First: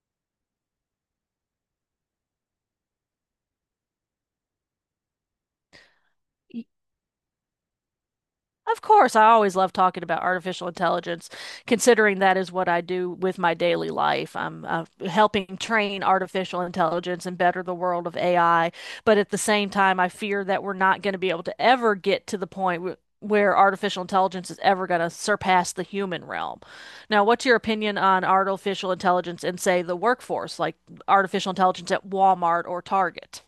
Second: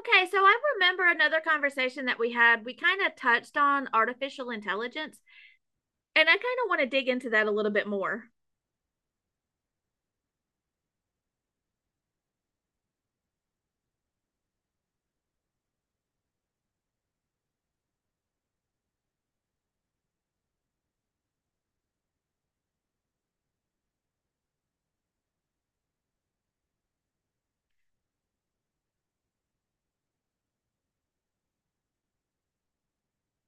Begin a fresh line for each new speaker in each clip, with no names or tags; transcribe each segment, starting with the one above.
Okay, so I remember another conversation that we had. We kind of touched on artificial intelligence, and I kind
Y-
of want to dig into that a little bit more.
Of course, I always love talking about artificial intelligence, considering that is what I do with my daily life. I'm helping train artificial intelligence and better the world of AI. But at the same time, I fear that we're not going to be able to ever get to the point w where artificial intelligence is ever going to surpass the human realm. Now, what's your opinion on artificial intelligence in, say, the workforce, like artificial intelligence at Walmart or Target?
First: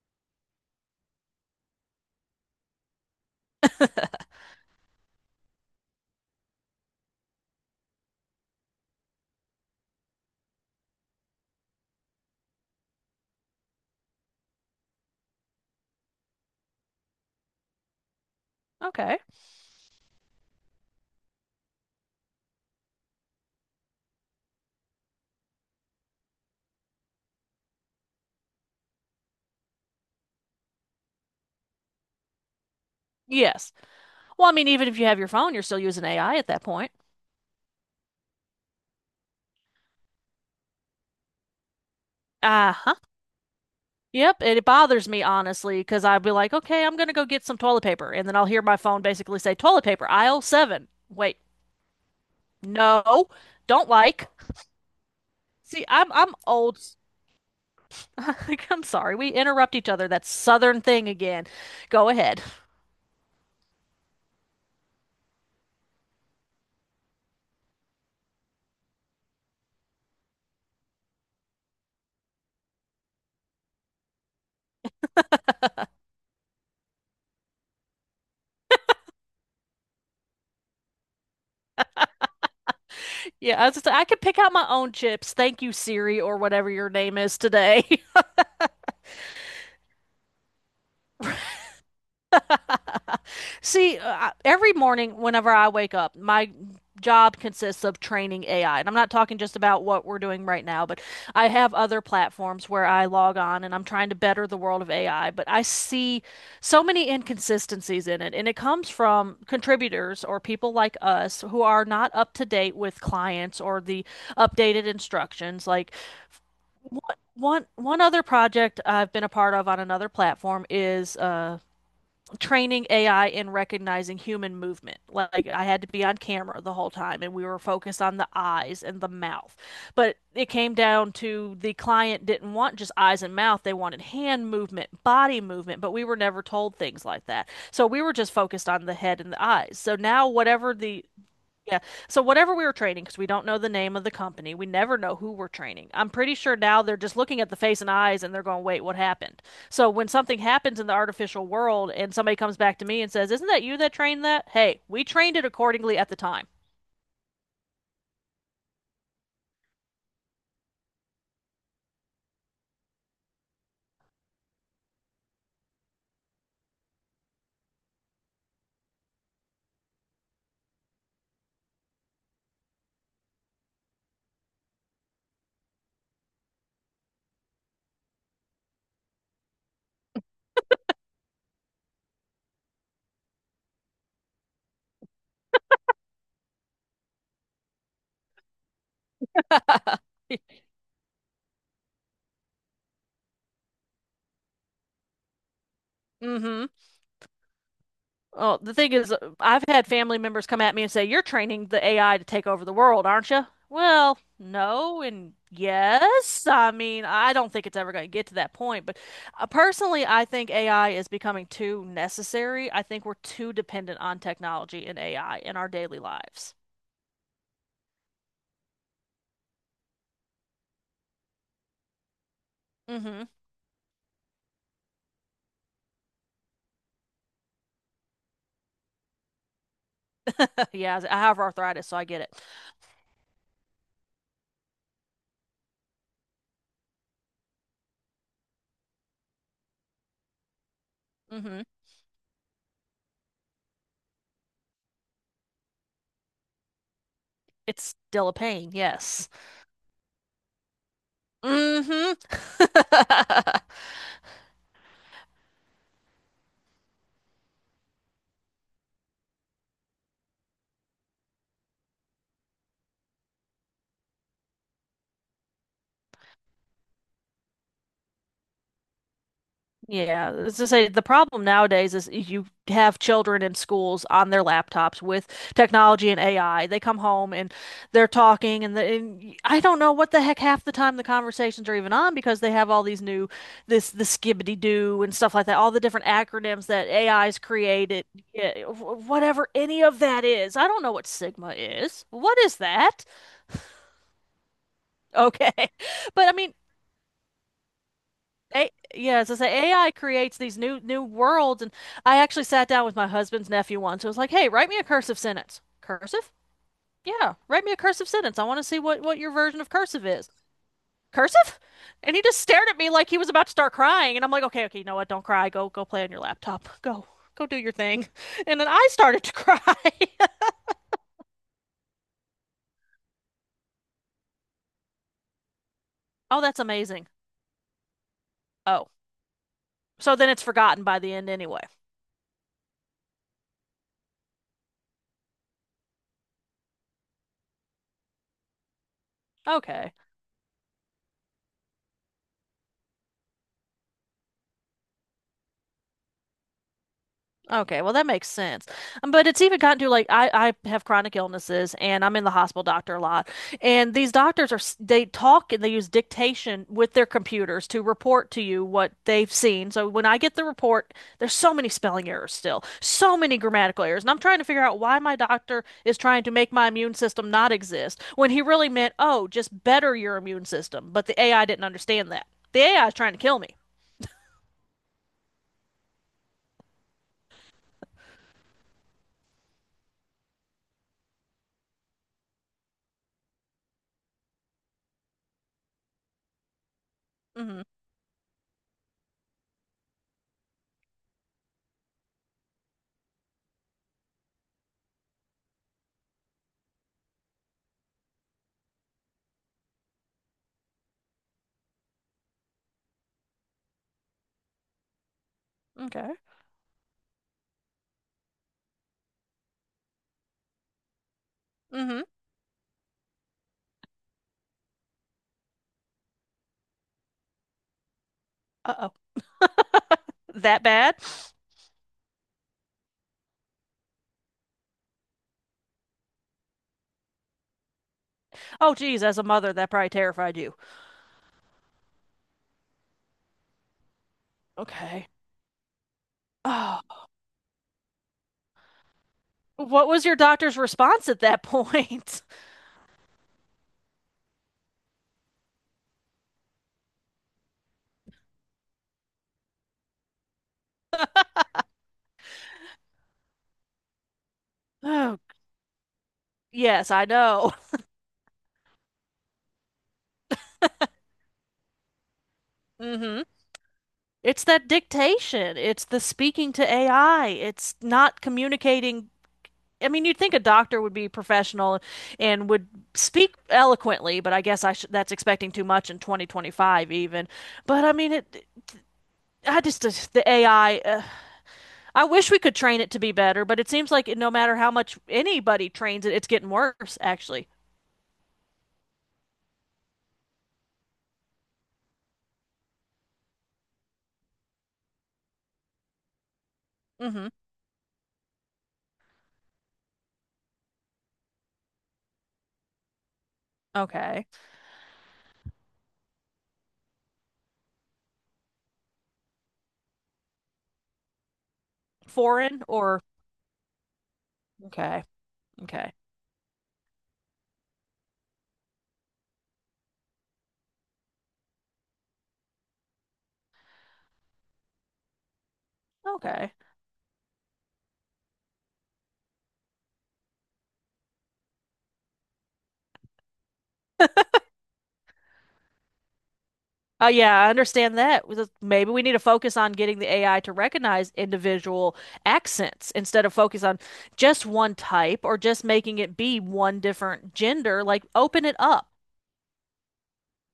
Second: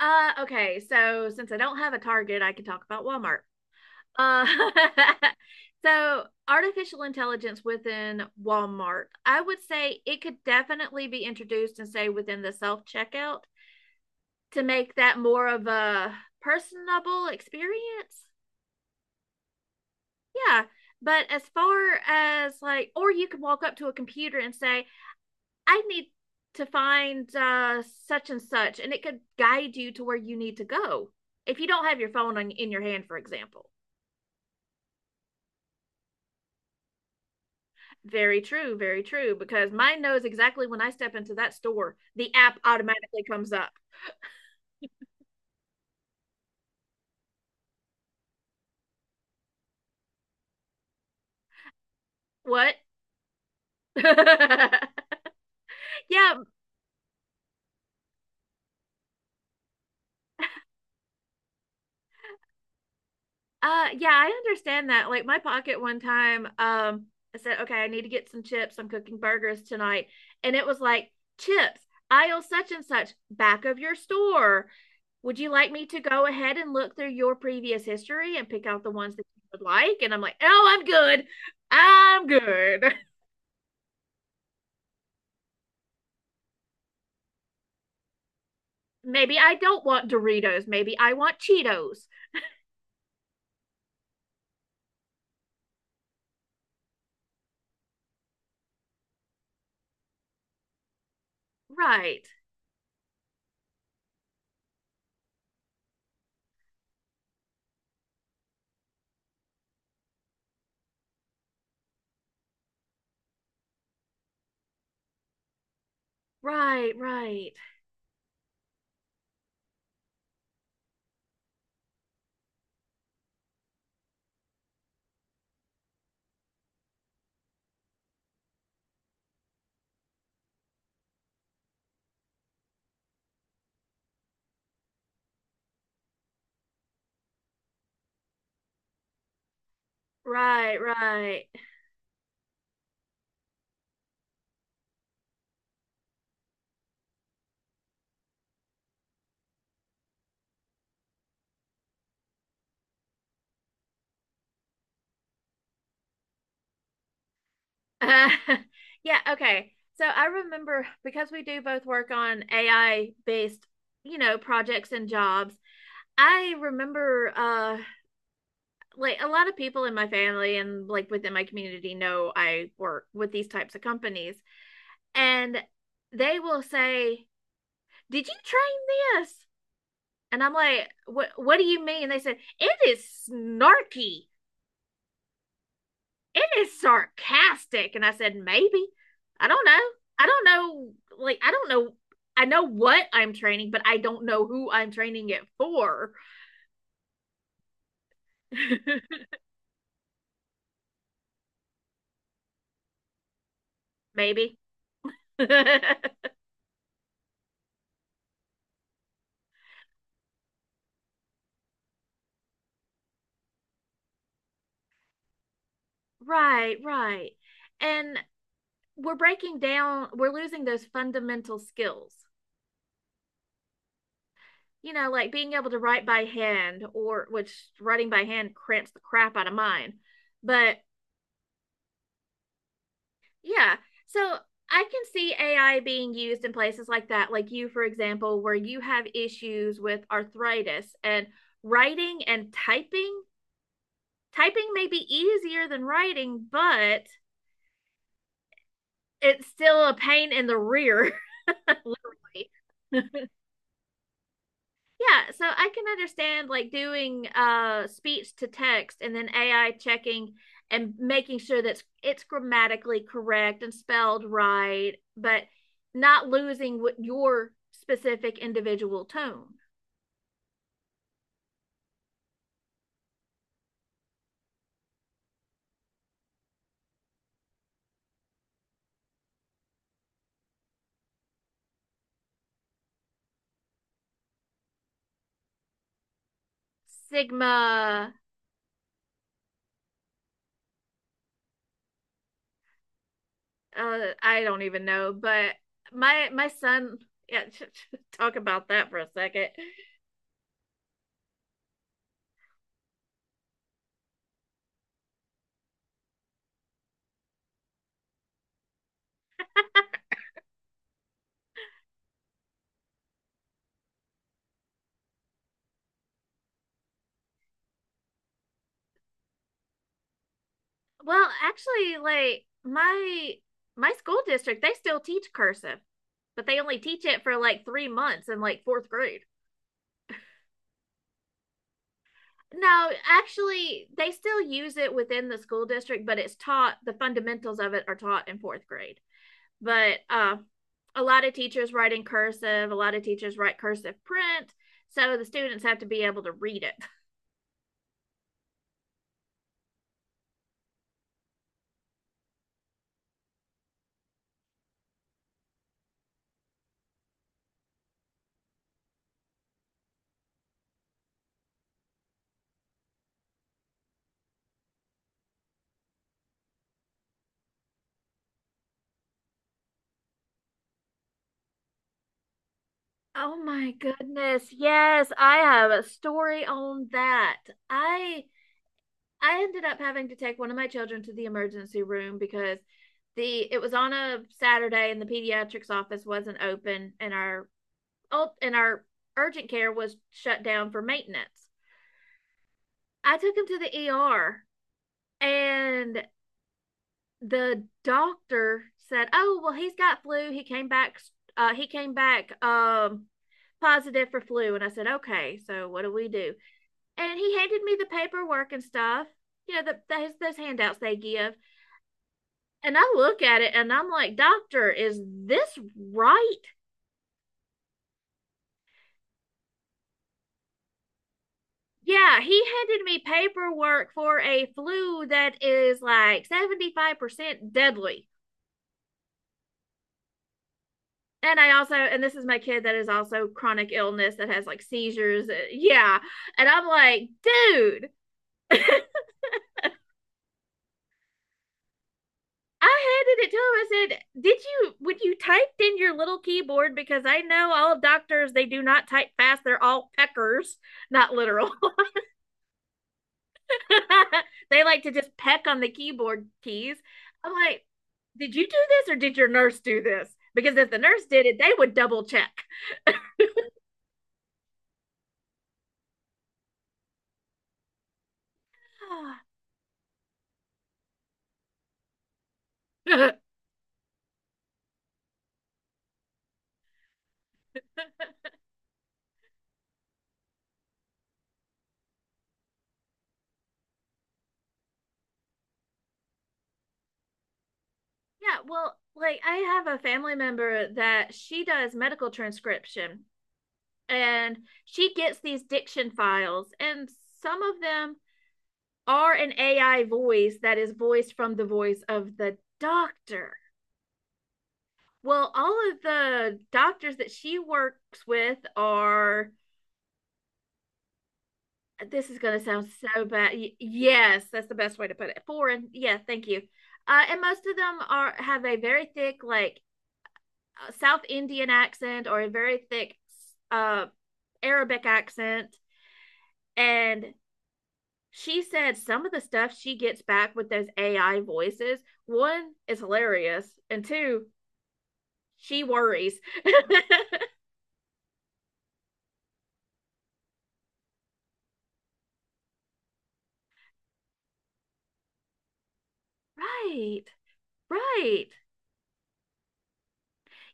Okay, so since I don't have a target, I can talk about Walmart. Uh, so artificial intelligence within Walmart, I would say it could definitely be introduced and say within the self checkout to make that more of a personable experience.
Okay.
Yeah, but as far as like, or you could walk up to a computer and say, I need to find such and such, and it could guide you to where you need to go if you don't have your phone on, in your hand, for example.
Yes. Well, I mean, even if you have your phone, you're still using AI at that point.
Very true, because mine knows exactly when I step into that store, the app
Uh-huh.
automatically comes up.
Yep. And it bothers me, honestly, because I'd be like, okay, I'm going to go get some toilet paper. And then I'll hear my phone basically say, toilet paper, aisle seven. Wait,
What?
no, don't like. See, I'm
yeah,
I'm old. I'm sorry. We interrupt each other. That southern thing again. Go ahead.
Yeah, I understand that. Like my pocket one time, I said, okay, I need to get some chips. I'm cooking burgers tonight. And it was like, chips, aisle such and such, back of your store. Would you like me to go ahead and look through your previous history and pick out the ones that you would like? And I'm like, oh, I'm good. I'm good.
Yeah, I was just, I could pick out my own chips. Thank you, Siri, or whatever your name is today.
Maybe I don't want Doritos. Maybe I want Cheetos.
See, every morning whenever I wake up, my job consists of training AI. And I'm not talking just about what we're doing right now, but I have other
Right,
platforms where I log on and I'm trying to better the world of AI. But I see so many inconsistencies in it. And it comes from contributors or people like us who are not up to date with clients or the updated instructions. Like,
right,
one,
right,
one other project I've been a part of on another platform is training AI in recognizing human movement. Like I had to be on camera the whole time and we were focused on the eyes and the mouth. But it came down to the client didn't want just eyes and mouth, they wanted hand movement, body movement, but we were never told things like that. So we were just focused on the head and the eyes. So now whatever
right,
the
right.
Yeah. So whatever we were training, because we don't know the name of the company, we never know who we're training. I'm pretty sure now they're just looking at the face and eyes and they're going, wait, what happened? So when something happens in the artificial world and somebody comes back to me and says, isn't that you that trained that? Hey, we trained it accordingly at the time.
Uh, yeah, okay. So I remember because we do both work on AI based, you know, projects and jobs. I remember like a lot of people in my family and like within my community know I work with these types of companies and they will say, "Did you train this?" And I'm like, "What do you mean?" And they said, "It is snarky." It is sarcastic. And I said, maybe. I don't know. I don't know. Like, I don't know. I know what I'm training, but I don't know who I'm training it for.
Mm-hmm. Well, the thing is, I've had family members come at me and say, you're training the AI to take over the world, aren't you? Well,
Maybe.
no, and
right,
yes. I mean, I don't think it's ever going to get to that point, but personally, I think AI is becoming too necessary. I think we're too dependent on technology and AI in our daily lives.
right. And we're breaking down, we're losing those fundamental skills.
Hmm.
You know, like being able to write by hand, or which writing by hand cramps the crap out of mine. But
Yeah, I have arthritis, so I get it.
yeah. So I can see AI being used in places like that, like you, for example, where you have issues with arthritis and
Hmm.
writing and typing. Typing may be easier than writing, but
It's still a pain, yes.
it's still a pain in the rear,
Hmm.
literally. Yeah, so I can understand like doing speech to text and then AI checking and making sure that it's grammatically correct and spelled right, but not losing what your specific individual tone.
Yeah, as I say, the problem nowadays is you have children in schools on their laptops with technology and AI. They come home and they're talking, and, the, and y- I don't know what the heck half the time the conversations are even on because they have all these new this the skibbity doo and stuff like that, all the different acronyms that AI's created,
Sigma,
yeah, whatever any of that is. I don't know what Sigma is. What is that?
I don't even know, but
Okay, but
my
I
my
mean.
son, yeah, talk about
A
that for a
Yeah, as I
second.
say, AI creates these new worlds, and I actually sat down with my husband's nephew once. I was like, "Hey, write me a cursive sentence." Cursive? Yeah, write me a cursive sentence. I want to see what your version of cursive is. Cursive? And he just stared at me like he was about to start crying, and I'm like, "Okay, okay, you know what? Don't cry. Go play on your laptop. Go do your thing." And then I started to cry.
Well, actually, like my school district, they still teach cursive
Oh,
but
that's
they only teach
amazing.
it for like 3 months in like
Oh,
fourth grade.
so then it's forgotten by the end anyway.
No, actually, they still use it within the school district, but it's taught, the fundamentals of it are taught in fourth grade.
Okay.
But A lot of teachers write in cursive, a lot of teachers write cursive print. So the students have to be able to read it.
Okay, well that makes sense. But it's even gotten to like I have chronic illnesses and I'm in the hospital doctor a lot. And these doctors are they talk and they use dictation with their computers to report to you what they've seen. So when I get the report, there's so many spelling errors still, so many grammatical errors. And I'm trying to figure out why my doctor is trying to make my immune system not exist when he really meant, "Oh, just better your immune system." But the AI didn't understand that. The AI is trying to
Oh
kill me.
my goodness. Yes, I have a story on that. I I ended up having to take one of my children to the emergency room because the it was on a Saturday and the pediatrics office wasn't open and our
Mhm.
and our urgent care was shut down for maintenance. I took him to the ER and the doctor said, "Oh, well he's got flu. He came back positive for flu." And I said, "Okay, so what do we
Okay.
do?" And he handed me the paperwork and stuff. You know, those handouts they give.
Mhm.
And I look at it and I'm like, Doctor, is this right?
Uh-oh. That bad?
Yeah, he handed me paperwork for a flu that is like 75% deadly.
Oh, geez, as a mother, that probably terrified you.
And I also, and this is my kid that is also chronic illness that has like
Okay.
seizures. Yeah. And I'm
Oh,
like, dude, I
what was your doctor's response at that point?
handed it to him. I said, did you, when you typed in your little keyboard, because I know all doctors, they do not type fast, they're all peckers, not literal. They like to just
Oh,
peck on the keyboard keys.
yes, I
I'm
know.
like, did you do this or did your nurse do this? Because if the nurse did it, they would double check.
Mm-hmm. It's that dictation. It's the speaking to AI. It's not communicating. I mean, you'd think a doctor would be professional and would
Yeah,
speak eloquently, but I guess I sh that's expecting too much in 2025 even. But I mean, it I just the AI uh, I wish we could train it to be better, but it seems like no matter how much anybody trains it, it's getting worse, actually.
well, like I have a family member that she does medical transcription and she gets these diction files, and
Mm-hmm.
some of them are an AI voice that is voiced from the voice of the doctor.
Okay.
Well, all of the doctors that she works with are this is going to
Foreign
sound
or
so bad. Yes, that's the best way to
okay.
put it. Foreign.
Okay.
Yeah, thank you. And most of them are have a very thick, like South Indian accent or a very thick uh, Arabic accent.
Okay.
And she said some of the stuff she gets back with those AI voices. One is hilarious, and two, she worries.
Yeah, I understand that. With- Maybe we need to focus on getting the AI to recognize individual accents instead of focus on just one type or just making it be one
Right,
different gender. Like,
right.
open it up.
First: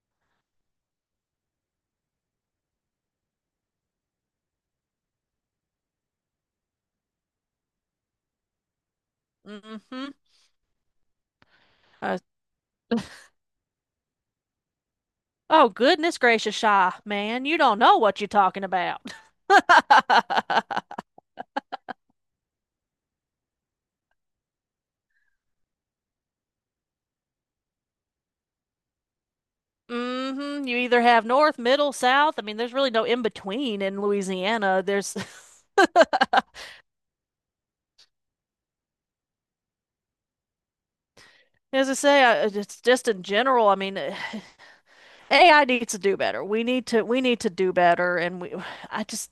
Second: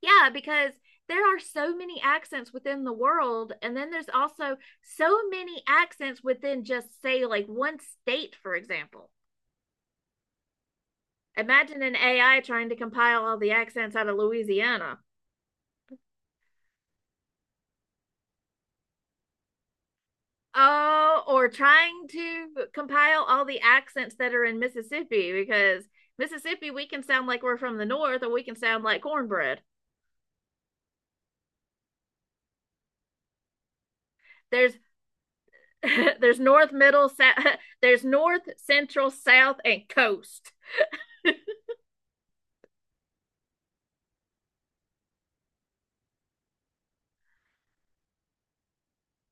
Yeah, because there are so many accents within the world. And then there's also so many accents within just, say, like one state, for example.
Mm-hmm.
Imagine an
Uh,
AI trying to compile all the accents out of Louisiana.
oh, goodness gracious, Shy, man, you don't know what you're talking about.
Oh, or trying to compile all the accents that are in Mississippi because Mississippi, we can sound like we're from the north or we can sound like cornbread.
Hmm. You either have north, middle, south. I mean, there's really no in between in
There's
Louisiana.
there's north, middle, south, there's north, central, south, and coast.
As I say, it's just in general. I mean, AI needs to do better. We need to do better, and we. I just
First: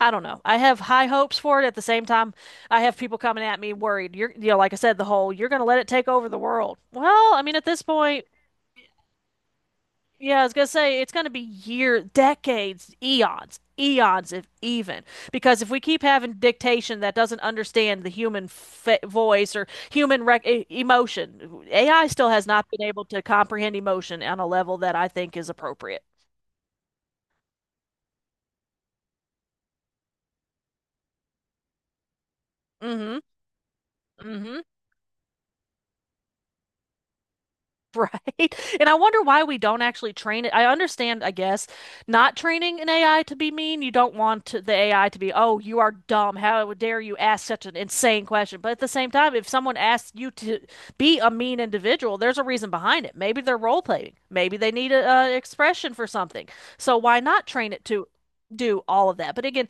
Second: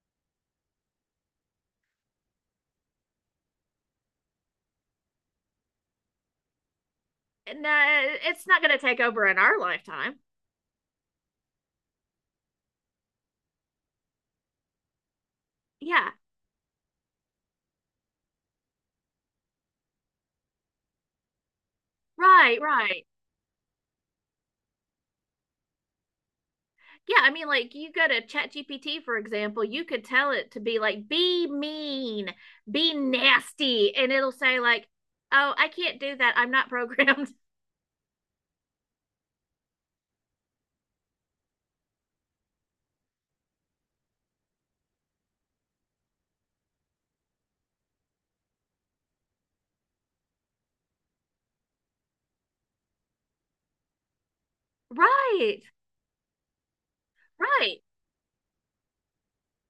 I don't know. I have high hopes for it. At the same time, I have people coming at me worried. Like I said, the whole you're going to let it take over the world. Well, I mean, at this
No,
point.
it's not going to take over in our lifetime.
Yeah, I was gonna say it's gonna be year, decades, eons, eons if even. Because if we keep
Yeah,
having dictation that doesn't understand the human fa voice or human rec e emotion, AI still has
right,
not been able
right.
to comprehend emotion on a level that I think is appropriate.
Yeah, I mean, like you go to ChatGPT, for example, you could tell it to be like, be mean, be
Mm-hmm.
nasty, and it'll say,
Mm-hmm.
like, oh, I can't do that. I'm not programmed.
Right. And I wonder why we don't actually train it. I understand, I guess, not training an AI to be mean. You don't want the AI to be, oh, you are dumb. How dare you ask such an insane question? But at the same time, if someone asks you to be a mean individual, there's a reason behind it. Maybe they're role playing. Maybe they need a,
Right,
expression for something. So why not train
right.
it to do all of that? But again,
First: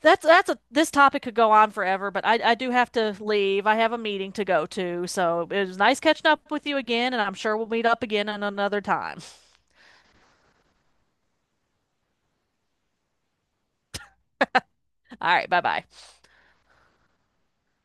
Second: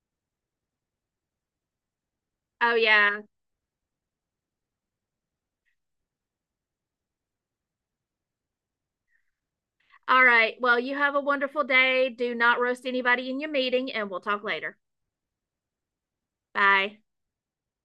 that's a this topic could go on forever, but I do
Oh,
have to
yeah.
leave. I have a meeting to go to, so it was nice catching up with you again, and I'm sure we'll meet up again in another time.
All right. Well, you have a wonderful day. Do not roast anybody in your meeting, and we'll talk later.
All right, bye bye.
Bye.